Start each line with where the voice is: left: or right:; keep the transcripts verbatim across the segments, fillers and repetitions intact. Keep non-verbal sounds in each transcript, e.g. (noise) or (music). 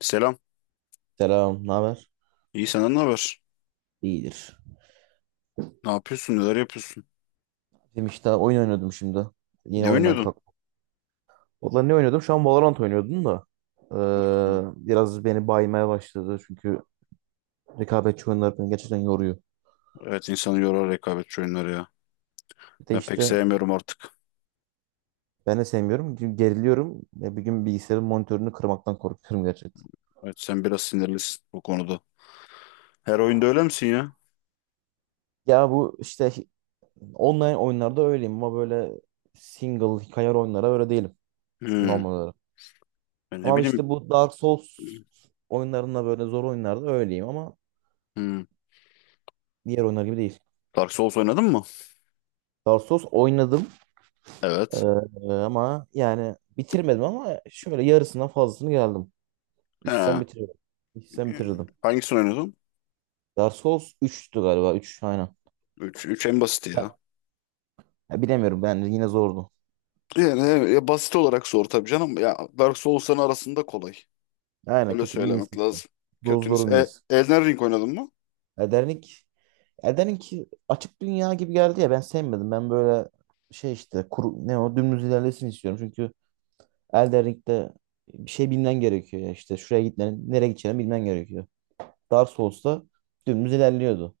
left: Selam.
right: Selam, ne haber?
left: İyi senden ne haber?
right: İyidir.
left: Ne yapıyorsun? Neler yapıyorsun?
right: Benim işte oyun oynuyordum şimdi. Yeni
left: Ne
right: oyundan
left: oynuyordun?
right: kalktım. Valla ne oynuyordum? Şu an Valorant oynuyordum da.
left: Hı.
right: Ee, biraz beni baymaya başladı. Çünkü rekabetçi oyunlar beni gerçekten yoruyor.
left: Evet insanı yorar rekabetçi oyunları ya.
right: Bir de
left: Ben pek
right: işte
left: sevmiyorum artık.
right: ben de sevmiyorum. Çünkü geriliyorum. Ve bir gün bilgisayarın monitörünü kırmaktan korkuyorum gerçekten.
left: Evet sen biraz sinirlisin bu konuda. Her oyunda öyle misin ya?
right: Ya bu işte online oyunlarda öyleyim ama böyle single hikaye oyunlara öyle değilim
left: Hmm.
right: normal olarak.
left: Ben ne
right: Ama
left: bileyim.
right: işte bu Dark Souls oyunlarında böyle zor oyunlarda öyleyim ama
left: Hmm.
right: diğer oyunlar gibi değil.
left: Dark Souls oynadın mı?
right: Darsos oynadım. Ee,
left: Evet.
right: ama yani bitirmedim ama şöyle yarısından fazlasını geldim. İçsem
left: He.
right: bitirirdim. İçsem bitirirdim.
left: Hangisini oynadın?
right: Dark Souls üçtü galiba üç aynen.
left: Üç 3 en basiti
right: Ha,
left: ya.
right: ya bilemiyorum ben yine zordu.
left: Yani evet, ya basit olarak zor tabii canım. Ya Dark Souls'ların arasında kolay.
right: Aynen
left: Öyle
right: kötünün iyisi
left: söylemek
right: işte.
left: lazım. Kötünüz.
right: Dozların
left: E,
right: iyisi.
left: Elden Ring oynadın mı?
right: Elden Ring, Elden Ring açık dünya gibi geldi ya ben sevmedim. Ben böyle şey işte kuru, ne o dümdüz ilerlesin istiyorum. Çünkü Elden Ring'de bir şey bilmen gerekiyor ya işte şuraya gitmen nereye gideceğini bilmen gerekiyor. Dark Souls'ta dümdüz ilerliyordu.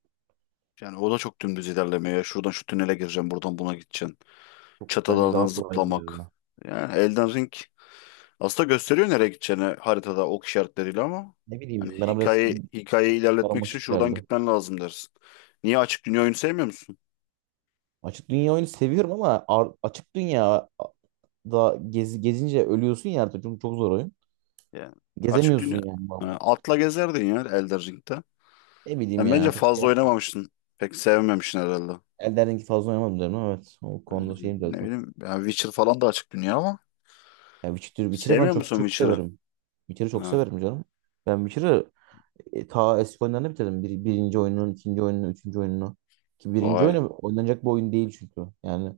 left: Yani o da çok dümdüz ilerlemiyor ya. Şuradan şu tünele gireceksin, buradan buna gideceksin.
right: Bence
left: Çatılardan
right: daha kolaydı
left: zıplamak.
right: ya.
left: Yani Elden Ring aslında gösteriyor nereye gideceğini haritada ok işaretleriyle ama
right: Ne
left: hani
right: bileyim bana biraz
left: hikaye hikayeyi ilerletmek için
right: karmaşık
left: şuradan
right: geldi.
left: gitmen lazım dersin. Niye açık dünya oyunu sevmiyor musun?
right: Açık dünya oyunu seviyorum ama ar- açık dünya da gez gezince ölüyorsun ya artık çünkü çok zor oyun.
left: Yani açık
right: Gezemiyorsun
left: dünya.
right: yani
left: Ha,
right: vallahi.
left: atla gezerdin ya Elden Ring'de.
right: Ne bileyim
left: Sen bence
right: ya çok şey
left: fazla
right: yapmadım.
left: oynamamışsın. Pek sevmemişsin herhalde.
right: Elden Ring'i fazla oynamadım derim ama evet. O
left: Yani
right: konuda şeyim biraz
left: ne
right: da.
left: bileyim yani Witcher falan da açık dünya ama
right: Ya Witcher, Witcher'ı falan
left: sevmiyor
right: çok
left: musun
right: çok
left: Witcher'ı?
right: severim. Witcher'ı çok
left: Ha,
right: severim canım. Ben Witcher'ı e, ta eski oyunlarını bitirdim. Bir, birinci oyunun, ikinci oyunun, üçüncü oyununu. Ki birinci
left: vay.
right: oyunu oynanacak bir oyun değil çünkü. Yani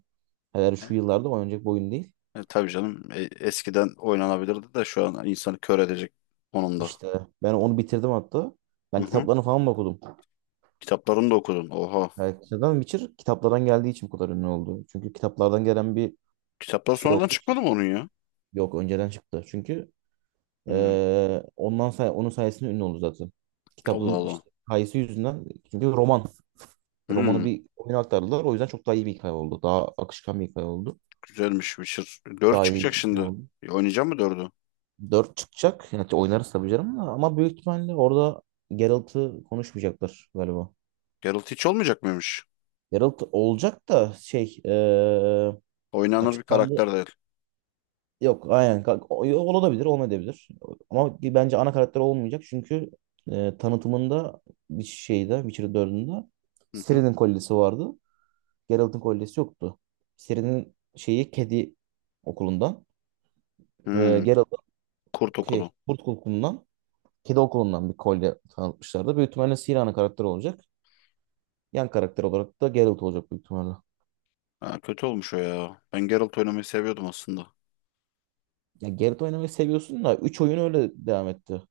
right: hele şu yıllarda oynanacak bir oyun değil.
left: E, tabii canım e, eskiden oynanabilirdi de şu an insanı kör edecek konumda.
right: İşte ben onu bitirdim hatta.
left: Hı
right: Ben
left: hı.
right: kitaplarını falan mı okudum.
left: Kitaplarını da okudun. Oha.
right: Yani neden Witcher kitaplardan geldiği için bu kadar ünlü oldu. Çünkü kitaplardan gelen bir
left: Kitaplar
right: şey
left: sonradan
right: olduğu
left: çıkmadı
right: için.
left: mı onun ya?
right: Yok önceden çıktı. Çünkü
left: Hmm.
right: eee, ondan say onun sayesinde ünlü oldu zaten.
left: Allah
right: Kitabın
left: Allah.
right: işte hikayesi yüzünden. Çünkü roman. Romanı
left: Hmm.
right: bir oyuna aktardılar. O yüzden çok daha iyi bir hikaye oldu. Daha akışkan bir hikaye oldu.
left: Güzelmiş Witcher. Dört
right: Daha iyi bir
left: çıkacak
right: hikaye
left: şimdi.
right: oldu.
left: E, oynayacak mı dördü?
right: Dört çıkacak. Yani oynarız tabii canım da. Ama büyük ihtimalle orada Geralt'ı konuşmayacaklar galiba.
left: Geralt hiç olmayacak mıymış?
right: Geralt olacak da şey eee,
left: Oynanır bir
right: açıklandı.
left: karakter değil.
right: Yok aynen Ka- o- olabilir olmayabilir. Ama bence ana karakter olmayacak çünkü eee, tanıtımında bir şeyde Witcher dördünde
left: Hı hı.
right: Ciri'nin kolyesi vardı. Geralt'ın kolyesi yoktu. Ciri'nin şeyi kedi okulundan eee
left: Hmm.
right: Geralt'ın
left: Kurt Okulu.
right: şey, kurt okulundan kedi okulundan bir kolye tanıtmışlardı. Büyük ihtimalle Ciri ana karakter olacak. Yan karakter olarak da Geralt olacak büyük ihtimalle.
left: Ha, kötü olmuş o ya. Ben Geralt oynamayı seviyordum aslında.
right: Ya Geralt oynamayı seviyorsun da üç oyun öyle devam etti.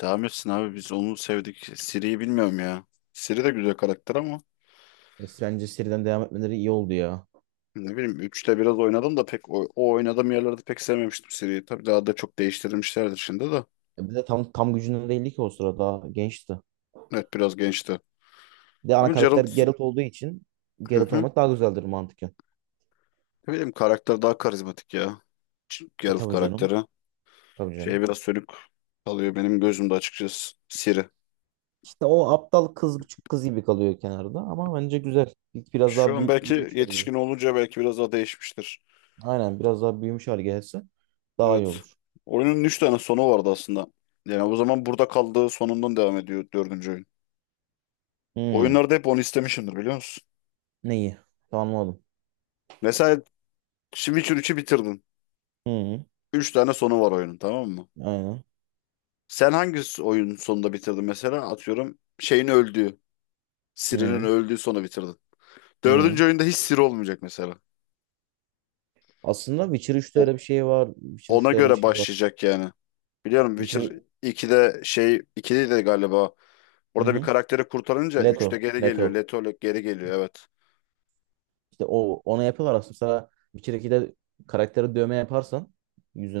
left: Devam etsin abi, biz onu sevdik. Ciri'yi bilmiyorum ya. Ciri de güzel karakter ama.
right: E, bence seriden devam etmeleri iyi oldu ya.
left: Ne bileyim üçte biraz oynadım da pek o, o oynadığım yerlerde pek sevmemiştim seriyi. Tabii daha da çok değiştirilmişlerdir şimdi de.
right: E, bir de tam tam gücünde değildi ki o sırada. Daha gençti.
left: Evet biraz gençti.
right: Bir de ana
left: Ama
right: karakter
left: Geralt,
right: Geralt olduğu için
left: hı
right: Geralt
left: hı.
right: oynamak daha güzeldir mantıken.
left: Ne bileyim karakter daha karizmatik ya.
right: E,
left: Geralt
right: tabii canım.
left: karakteri.
right: Tabii
left: Şey
right: canım.
left: biraz sönük kalıyor benim gözümde açıkçası Siri.
right: İşte o aptal kız küçük kız gibi kalıyor kenarda ama bence güzel. Bir- Biraz
left: Şu
right: daha
left: an
right: büyü-
left: belki
right: büyümüş hale
left: yetişkin
right: gelir.
left: olunca belki biraz daha değişmiştir.
right: Aynen biraz daha büyümüş hale gelirse daha iyi
left: Evet.
right: olur.
left: Oyunun üç tane sonu vardı aslında. Yani o zaman burada kaldığı sonundan devam ediyor dördüncü oyun.
right: Hmm.
left: Oyunlarda hep onu istemişimdir biliyor musun?
right: Neyi? Tamam, anladım.
left: Mesela Witcher üçü bitirdin.
right: Hmm.
left: Üç tane sonu var oyunun, tamam mı?
right: Aynen.
left: Sen hangi oyun sonunda bitirdin mesela? Atıyorum şeyin öldüğü, Siri'nin
right: Hmm.
left: öldüğü sonu bitirdin. Dördüncü
right: Hmm.
left: oyunda hiç Siri olmayacak mesela.
right: Aslında Witcher üçte
left: O,
right: öyle bir şey var. Witcher
left: ona
right: üçte öyle bir
left: göre
right: şey var.
left: başlayacak yani. Biliyorum
right: Witcher...
left: Witcher ikide şey ikide de galiba.
right: Hı
left: Orada bir
right: hı.
left: karakteri kurtarınca üçte
right: Leto.
left: geri geliyor.
right: Leto.
left: Letolek geri geliyor evet.
right: İşte o ona yapıyorlar aslında. Mesela Witcher ikide karaktere dövme yaparsan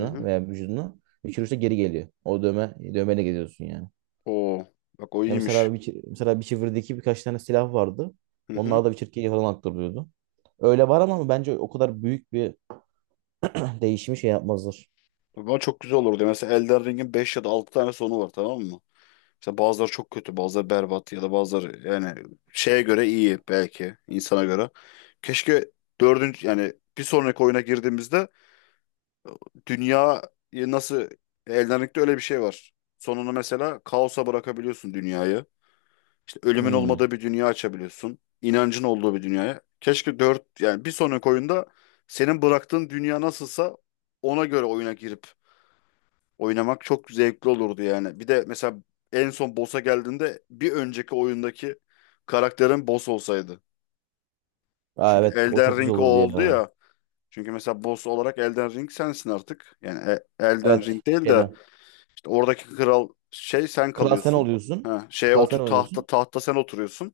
left: Hı hı.
right: veya vücuduna Witcher üçte geri geliyor. O dövme dövmeyle geziyorsun yani.
left: Oo, bak o
right: Ya
left: iyiymiş.
right: mesela Witcher, mesela Witcher'daki birkaç tane silah vardı.
left: Hı hı.
right: Onlar da Witcher ikiye falan aktarılıyordu. Öyle var ama bence o kadar büyük bir (clears throat) değişimi şey yapmazlar.
left: Ama çok güzel olurdu. Mesela Elden Ring'in beş ya da altı tane sonu var, tamam mı? İşte bazıları çok kötü, bazıları berbat ya da bazıları yani şeye göre iyi belki insana göre. Keşke dördüncü yani bir sonraki oyuna girdiğimizde dünyayı nasıl, Elden Ring'de öyle bir şey var. Sonunu mesela kaosa bırakabiliyorsun dünyayı. İşte ölümün
right: Hmm.
left: olmadığı bir dünya açabiliyorsun. İnancın olduğu bir dünyaya. Keşke dört yani bir sonraki oyunda senin bıraktığın dünya nasılsa ona göre oyuna girip oynamak çok zevkli olurdu yani. Bir de mesela en son boss'a geldiğinde bir önceki oyundaki karakterin boss olsaydı.
right: Aa,
left: Çünkü
right: evet o
left: Elden
right: çok güzel
left: Ring o
right: olurdu
left: oldu
right: ya.
left: ya. Çünkü mesela boss olarak Elden Ring sensin artık. Yani e- Elden
right: Evet
left: Ring değil
right: şeyde.
left: de işte oradaki kral şey sen
right: Kral sen
left: kalıyorsun.
right: oluyorsun.
left: Ha, şeye
right: Kral sen
left: otur, tahta
right: oluyorsun.
left: tahta sen oturuyorsun.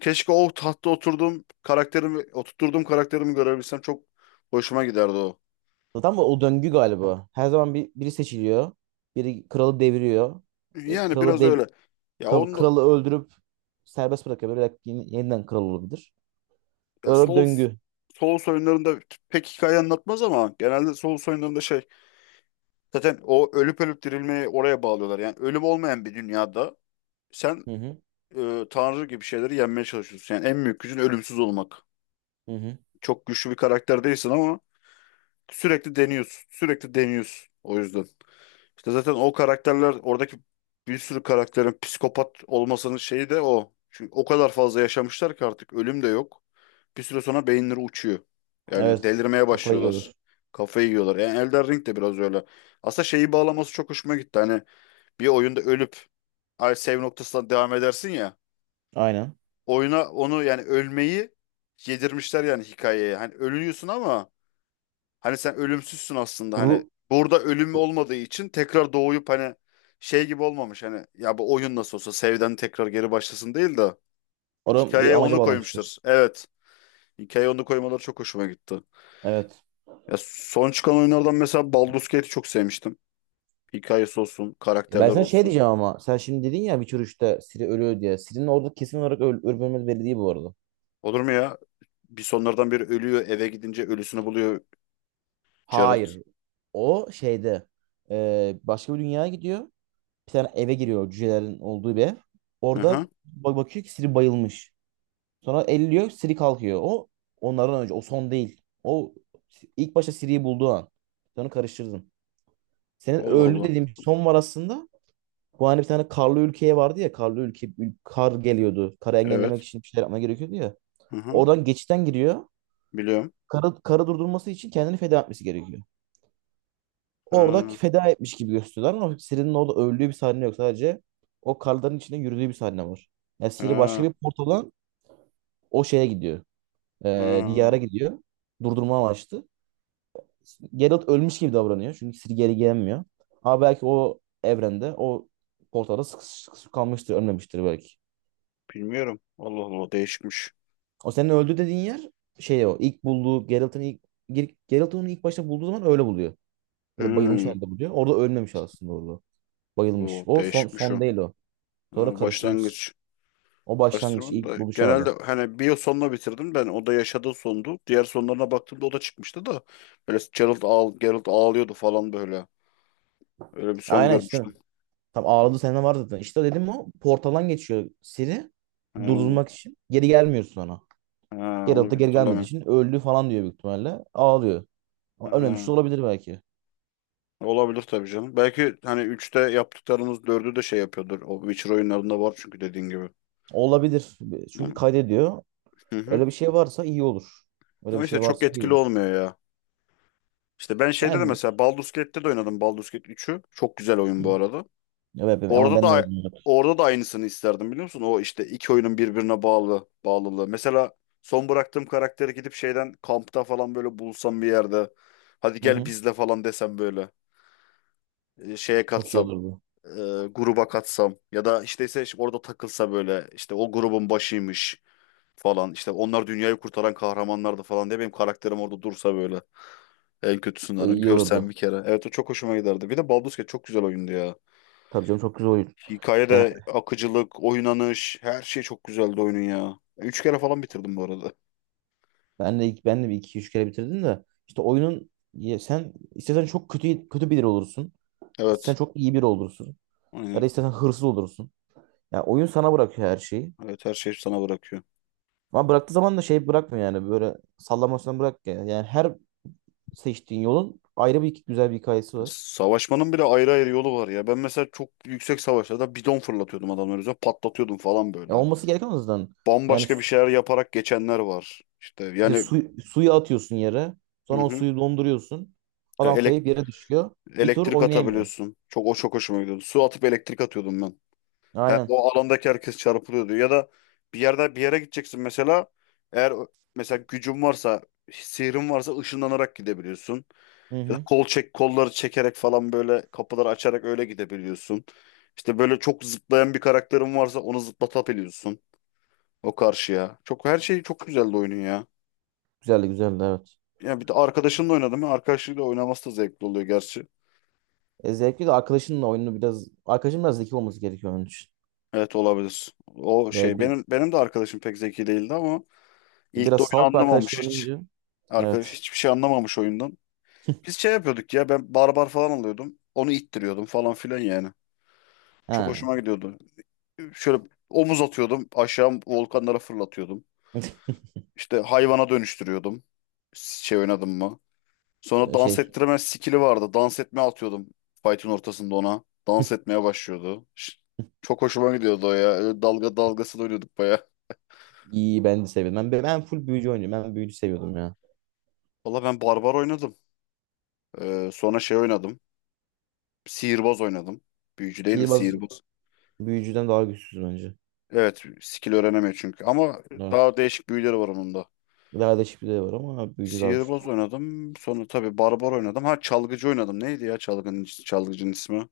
left: Keşke o tahtta oturduğum karakterimi oturttuğum karakterimi görebilsem, çok hoşuma giderdi o.
right: Zaten bu o döngü galiba. Her zaman bir, biri seçiliyor. Biri kralı deviriyor. E,
left: Yani
right: kralı
left: biraz
right: deviriyor
left: öyle. Ya
right: Ka-
left: onu.
right: Kralı öldürüp serbest bırakabilir. Belki yeni- yeniden kral olabilir.
left: Ya
right: Böyle bir
left: Souls
right: döngü.
left: Souls oyunlarında pek hikaye anlatmaz ama genelde Souls oyunlarında şey, zaten o ölüp ölüp dirilmeyi oraya bağlıyorlar. Yani ölüm olmayan bir dünyada sen
right: Hı hı.
left: e, tanrı gibi şeyleri yenmeye çalışıyorsun. Yani en büyük gücün ölümsüz olmak.
right: Hı hı.
left: Çok güçlü bir karakter değilsin ama sürekli deniyorsun. Sürekli deniyorsun o yüzden. İşte zaten o karakterler oradaki bir sürü karakterin psikopat olmasının şeyi de o. Çünkü o kadar fazla yaşamışlar ki artık ölüm de yok. Bir süre sonra beyinleri uçuyor. Yani
right: Evet.
left: delirmeye
right: Kafayı
left: başlıyorlar.
right: yiyorlar.
left: Kafayı yiyorlar. Yani Elden Ring de biraz öyle. Aslında şeyi bağlaması çok hoşuma gitti. Hani bir oyunda ölüp ay save noktasından devam edersin ya.
right: Aynen.
left: Oyuna onu yani ölmeyi yedirmişler yani hikayeye. Hani ölüyorsun ama hani sen ölümsüzsün aslında, hani
right: Ru
left: burada ölüm olmadığı için tekrar doğuyup hani şey gibi olmamış, hani ya bu oyun nasıl olsa Save'den tekrar geri başlasın değil de
right: Oran bir
left: hikayeye
right: amaca
left: onu
right: bağlamıştır.
left: koymuştur. Evet. Hikayeye onu koymaları çok hoşuma gitti.
right: Evet.
left: Ya son çıkan oyunlardan mesela Baldur's Gate'i çok sevmiştim. Hikayesi olsun,
right: E, ben
left: karakterler
right: sana şey
left: olsun.
right: diyeceğim ama sen şimdi dedin ya Witcher üçte Ciri ölüyor diye. Ciri'nin orada kesin olarak öl ölüp ölmediği belli değil bu arada.
left: Olur mu ya? Bir sonlardan biri ölüyor, eve gidince ölüsünü buluyor Geralt.
right: Hayır. O şeyde e, başka bir dünyaya gidiyor. Bir tane eve giriyor cücelerin olduğu bir ev.
left: Hı
right: Orada
left: hı.
right: bak bakıyor ki Ciri bayılmış. Sonra elliyor Siri kalkıyor. O onlardan önce. O son değil. O ilk başta Siri'yi bulduğu an. Sonra karıştırdın. Senin
left: Allah
right: öldü
left: Allah.
right: dediğim son var aslında. Bu hani bir tane karlı ülkeye vardı ya. Karlı ülke kar geliyordu. Karı engellemek
left: Evet.
right: için bir şeyler yapma gerekiyordu ya.
left: Hı hı.
right: Oradan geçitten giriyor.
left: Biliyorum.
right: Karı, karı durdurması için kendini feda etmesi gerekiyor. Orada
left: Ha,
right: feda etmiş gibi gösteriyorlar ama Siri'nin orada öldüğü bir sahne yok. Sadece o karların içinde yürüdüğü bir sahne var. Yani Siri başka
left: ha,
right: bir portaldan o şeye gidiyor. Ee, diyara
left: ha.
right: gidiyor. Durdurma amaçlı. Geralt ölmüş gibi davranıyor. Çünkü Ciri geri gelmiyor. Ama belki o evrende o portalda sıkışıp sıkışıp kalmıştır. Ölmemiştir belki.
left: Bilmiyorum. Allah Allah, değişikmiş.
right: O senin öldü dediğin yer şey o. ilk bulduğu Geralt'ın ilk Ger- Geralt onu ilk başta bulduğu zaman öyle buluyor. Böyle bayılmış
left: Hmm.
right: halde buluyor. Orada ölmemiş aslında orada. Bayılmış.
left: O
right: O son
left: değişikmiş o.
right: son değil o. Sonra
left: Ha,
right: karıştırmış.
left: başlangıç.
right: O başlangıç
left: Karıştırmanın
right: ilk
left: da
right: buluş
left: genelde
right: anı.
left: hani, bir yıl sonuna bitirdim ben. O da yaşadığı sondu. Diğer sonlarına baktığımda o da çıkmıştı da. Böyle Gerald, ağl Gerald ağlıyordu falan böyle. Öyle bir son
right: Aynen işte.
left: görmüştüm.
right: Tam ağladı sene var zaten. İşte dedim o portaldan geçiyor Siri
left: Ha,
right: durdurmak için. Geri gelmiyor sonra.
left: ha,
right: Geralt da
left: onu bir
right: geri gelmediği
left: hatırlamıyorum.
right: için öldü falan diyor büyük ihtimalle. Ağlıyor. Ama ölmemiş de
left: Ha,
right: olabilir belki.
left: olabilir tabii canım. Belki hani üçte yaptıklarımız dördü de şey yapıyordur. O Witcher oyunlarında var çünkü, dediğin gibi.
right: Olabilir. Çünkü
left: Ama,
right: kaydediyor.
left: hı hı.
right: Öyle bir şey varsa iyi olur. Öyle bir
left: Ama işte
right: şey
left: çok
right: varsa iyi
left: etkili
right: olur.
left: olmuyor ya. İşte ben şeyde de
right: Yani
left: mesela Baldur's Gate'te de oynadım. Baldur's Gate üçü, çok güzel oyun bu
right: hı,
left: arada.
right: evet, ben ama
left: Orada
right: ben de öyle
left: da
right: düşünüyorum.
left: orada da aynısını isterdim biliyor musun? O işte iki oyunun birbirine bağlı bağlılığı. Mesela son bıraktığım karakteri gidip şeyden kampta falan böyle bulsam bir yerde. Hadi
right: Hı
left: gel
right: hı.
left: bizle falan desem böyle. E, Şeye
right: Çok iyi
left: katsam.
right: olurdu.
left: e, Gruba katsam. Ya da işte ise orada takılsa böyle, işte o grubun başıymış falan. İşte onlar dünyayı kurtaran kahramanlardı falan diye benim karakterim orada dursa böyle. En kötüsünden
right: İyi
left: görsen
right: olurdu.
left: bir kere. Evet, o çok hoşuma giderdi. Bir de Baldur's Gate çok güzel oyundu ya.
right: Tabii canım çok güzel oyun.
left: Hikaye
right: Ya
left: de, akıcılık, oynanış, her şey çok güzeldi oyunun ya. Üç kere falan bitirdim bu arada.
right: ben de ben de bir iki üç kere bitirdim de işte oyunun ya sen istesen çok kötü kötü biri olursun. İstesen
left: Evet.
right: çok iyi biri olursun. Ya
left: Aynen.
right: da istesen hırsız olursun. Ya oyun sana bırakıyor her şeyi.
left: Evet her şey sana bırakıyor.
right: Ama bıraktığı zaman da şey bırakmıyor yani böyle sallamasına bırak ya. Yani her seçtiğin yolun ayrı bir güzel bir hikayesi var.
left: Savaşmanın bile ayrı ayrı yolu var ya. Ben mesela çok yüksek savaşlarda bidon fırlatıyordum adamların üzerine. Patlatıyordum falan
right: Ya
left: böyle.
right: olması gereken o yüzden. Yani
left: Bambaşka bir
right: su,
left: şeyler yaparak geçenler var. İşte
right: işte
left: yani,
right: su- suyu atıyorsun yere.
left: hı
right: Sonra o
left: hı.
right: suyu donduruyorsun.
left: e,
right: Adam
left: Elek-
right: kayıp yere düşüyor. Bir tur
left: elektrik
right: oynayamıyor.
left: atabiliyorsun. Çok o çok hoşuma gidiyordu. Su atıp elektrik atıyordum ben. He,
right: Aynen.
left: o alandaki herkes çarpılıyor diyor. Ya da bir yerde bir yere gideceksin mesela. Eğer ö- mesela gücün varsa, sihrin varsa ışınlanarak gidebiliyorsun.
right: Hı
left: Ya da
right: hı.
left: kol çek, kolları çekerek falan, böyle kapıları açarak öyle gidebiliyorsun. İşte böyle çok zıplayan bir karakterin varsa onu zıplatabiliyorsun o karşıya. Çok her şey çok güzeldi oyunun ya.
right: Güzeldi güzeldi evet.
left: Ya bir de arkadaşınla oynadım ben. Arkadaşıyla oynaması da zevkli oluyor gerçi.
right: E, zevkli de arkadaşınla oyunu biraz arkadaşın biraz zeki olması gerekiyor onun için.
left: Evet olabilir. O
right: E,
left: şey,
right: bir,
left: benim benim de arkadaşım pek zeki değildi ama ilk de
right: biraz
left: oyunu
right: salak bir
left: anlamamış
right: arkadaşla
left: hiç.
right: oynayınca
left: Arkadaş
right: evet.
left: hiçbir şey anlamamış oyundan. Biz şey yapıyorduk ya, ben barbar falan alıyordum. Onu ittiriyordum falan filan yani. Çok
right: Ha.
left: hoşuma gidiyordu. Şöyle omuz atıyordum, aşağı volkanlara fırlatıyordum.
right: (laughs)
left: İşte hayvana dönüştürüyordum. Şey oynadım mı? Sonra dans
right: Şey
left: ettirme skill'i vardı. Dans etme atıyordum fight'in ortasında ona. Dans etmeye başlıyordu. Ş- Çok hoşuma gidiyordu o ya. Öyle dalga dalgasını oynuyorduk baya.
right: iyi ben de seviyorum. Ben, ben full büyücü oynuyorum. Ben büyücü seviyordum ya.
left: Valla ben barbar oynadım. Ee, sonra şey oynadım. Sihirbaz oynadım. Büyücü değil de
right: Sihirbaz
left: sihirbaz.
right: büyücüden daha güçsüz bence.
left: Evet, skill öğrenemiyor çünkü. Ama
right: Evet.
left: daha değişik büyüleri var onun da.
right: Lale şifre var ama büyücü daha güçlü.
left: Sihirbaz oynadım. Sonra tabii barbar oynadım. Ha, çalgıcı oynadım. Neydi ya çalgının, çalgıcının ismi?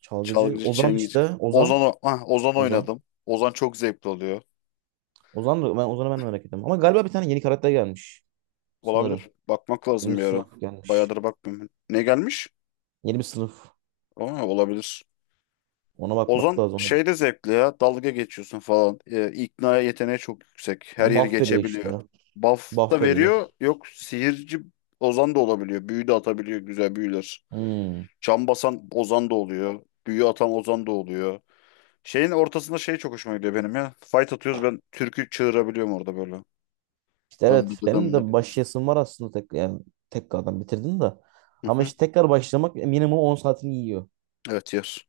right: Çalgıcı
left: Çalgıcı
right: Ozan
left: Çengiz.
right: işte.
left: Ozan,
right: Ozan.
left: o- ah, Ozan
right: Ozan.
left: oynadım. Ozan çok zevkli oluyor.
right: Ozan da ben Ozan'ı ben de merak ettim. Ama galiba bir tane yeni karakter gelmiş.
left: Olabilir.
right: Sanırım.
left: Bakmak
right: Yeni bir
left: lazım bir ara.
right: sınıf gelmiş.
left: Bayağıdır bakmıyorum. Ne gelmiş?
right: Yeni bir sınıf.
left: Aa, olabilir.
right: Ona bakmak
left: Ozan
right: lazım.
left: şey de zevkli ya. Dalga geçiyorsun falan. Ee, ikna yeteneği çok yüksek. Her
right: Yani
left: yeri
right: buff veriyor işte.
left: geçebiliyor. Buff
right: Buff
left: da veriyor.
right: veriyor.
left: Yok, sihirci Ozan da olabiliyor. Büyü de atabiliyor. Güzel büyüler.
right: Hmm.
left: Çam basan Ozan da oluyor. Büyü atan Ozan da oluyor. Şeyin ortasında şey çok hoşuma gidiyor benim ya. Fight atıyoruz, ben türkü çığırabiliyorum orada böyle.
right: İşte evet
left: Dandıgı
right: benim
left: dandıgı.
right: de başlayasım var aslında tek yani tekrardan bitirdim de.
left: Hı
right: Ama
left: hı.
right: işte tekrar başlamak minimum on saatini yiyor.
left: Evet, yer.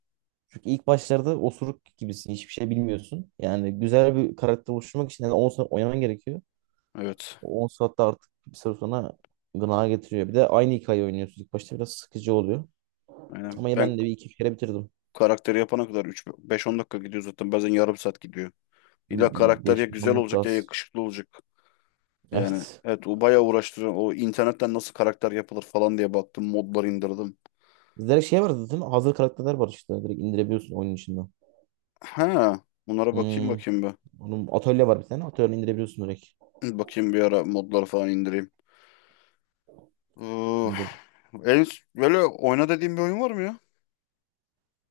right: İlk başlarda osuruk gibisin. Hiçbir şey bilmiyorsun. Yani güzel bir karakter oluşturmak için yani on saat oynaman gerekiyor.
left: Evet.
right: O on saatte artık bir süre sonra gına getiriyor. Bir de aynı hikayeyi oynuyorsun. İlk başta biraz sıkıcı oluyor.
left: Aynen.
right: Ama ben
left: Ben
right: de bir iki kere bitirdim.
left: karakteri yapana kadar üç beş on dakika gidiyor zaten. Bazen yarım saat gidiyor.
right: Bir
left: İlla
right: bir
left: karakter ya
right: beş beş
left: güzel
right: on dakika
left: olacak ya
right: az.
left: yakışıklı olacak. Yani
right: Evet.
left: evet, o bayağı uğraştırıyor. O internetten nasıl karakter yapılır falan diye baktım. Modlar indirdim.
right: Direkt şey var zaten. Hazır karakterler var işte. Direkt indirebiliyorsun oyunun içinden.
left: Ha, bunlara bakayım
right: Hmm.
left: bakayım bir. (clears throat)
right: Onun atölye var bir tane. Atölye indirebiliyorsun direkt.
left: Hı, bakayım bir ara modları falan indireyim. Uh,
right: İndir.
left: en, böyle oyna dediğim bir oyun var mı ya?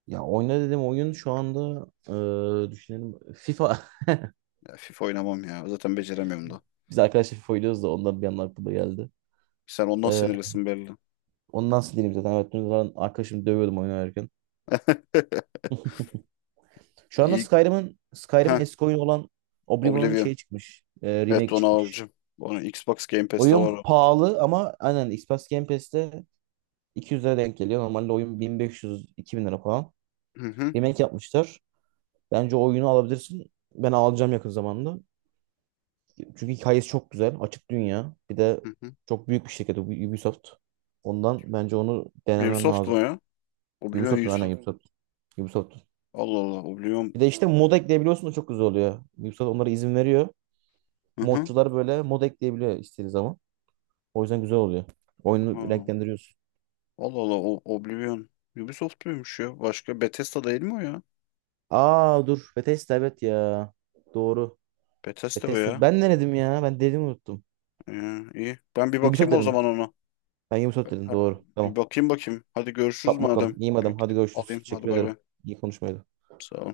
right: Ya oyna dedim oyun şu anda eee, düşünelim FIFA.
left: Ya FIFA oynamam ya. Zaten beceremiyorum da.
right: (laughs) Biz arkadaşlar FIFA oynuyoruz da ondan bir anda aklıma geldi.
left: Sen ondan sinirlisin belli.
right: Ondan sildim zaten. Evet, dün zaten arkadaşımı dövüyordum oyun oynarken.
left: (laughs)
right: Şu anda
left: İyi.
right: Skyrim'in Skyrim'in
left: Heh,
right: eski oyunu olan Oblivion'un
left: Oblivion.
right: şey çıkmış. e,
left: Evet
right: remake
left: onu
right: çıkmış.
left: alacağım. Onu Xbox Game Pass'te var
right: Oyun
left: o.
right: pahalı ama aynen Xbox Game Pass'te iki yüz lira denk geliyor. Normalde oyun bin beş yüz-iki bin lira falan.
left: Hı hı.
right: Remake yapmışlar. Bence o oyunu alabilirsin. Ben alacağım yakın zamanda. Çünkü hikayesi çok güzel. Açık dünya. Bir de
left: Hı hı.
right: çok büyük bir şirket Ubisoft. Ondan bence onu denemen
left: Ubisoft mu
right: lazım.
left: ya? Oblivion
right: Ubisoft'un aynen.
left: Yusuf.
right: Hmm. Ubisoft. Ubisoft.
left: Allah Allah. Oblivion.
right: Bir de işte mod ekleyebiliyorsun da çok güzel oluyor. Ubisoft onlara izin veriyor.
left: Hı hı.
right: Modcular böyle mod ekleyebiliyor istediği zaman. O yüzden güzel oluyor. Oyunu
left: Aa.
right: renklendiriyorsun.
left: Allah Allah, o Oblivion Ubisoft muymuş ya? Başka, Bethesda değil mi o ya?
right: Aa dur. Bethesda evet ya. Doğru.
left: Bethesda o
right: Bethesda.
left: ya.
right: Ben ne dedim ya? Ben dediğimi unuttum.
left: Ee, iyi. Ben bir
right: Ubisoft
left: bakayım o
right: dedim.
left: zaman ona.
right: Ben Ubisoft dedim.
left: Ha,
right: Doğru.
left: bir
right: Tamam.
left: bakayım bakayım. Hadi görüşürüz
right: Bak bakalım.
left: madem.
right: İyiyim
left: Bir
right: adam.
left: gidip
right: Hadi görüşürüz.
left: alayım. Hadi
right: Teşekkür
left: bay bay.
right: ederim. İyi konuşmaydı.
left: Sağ ol.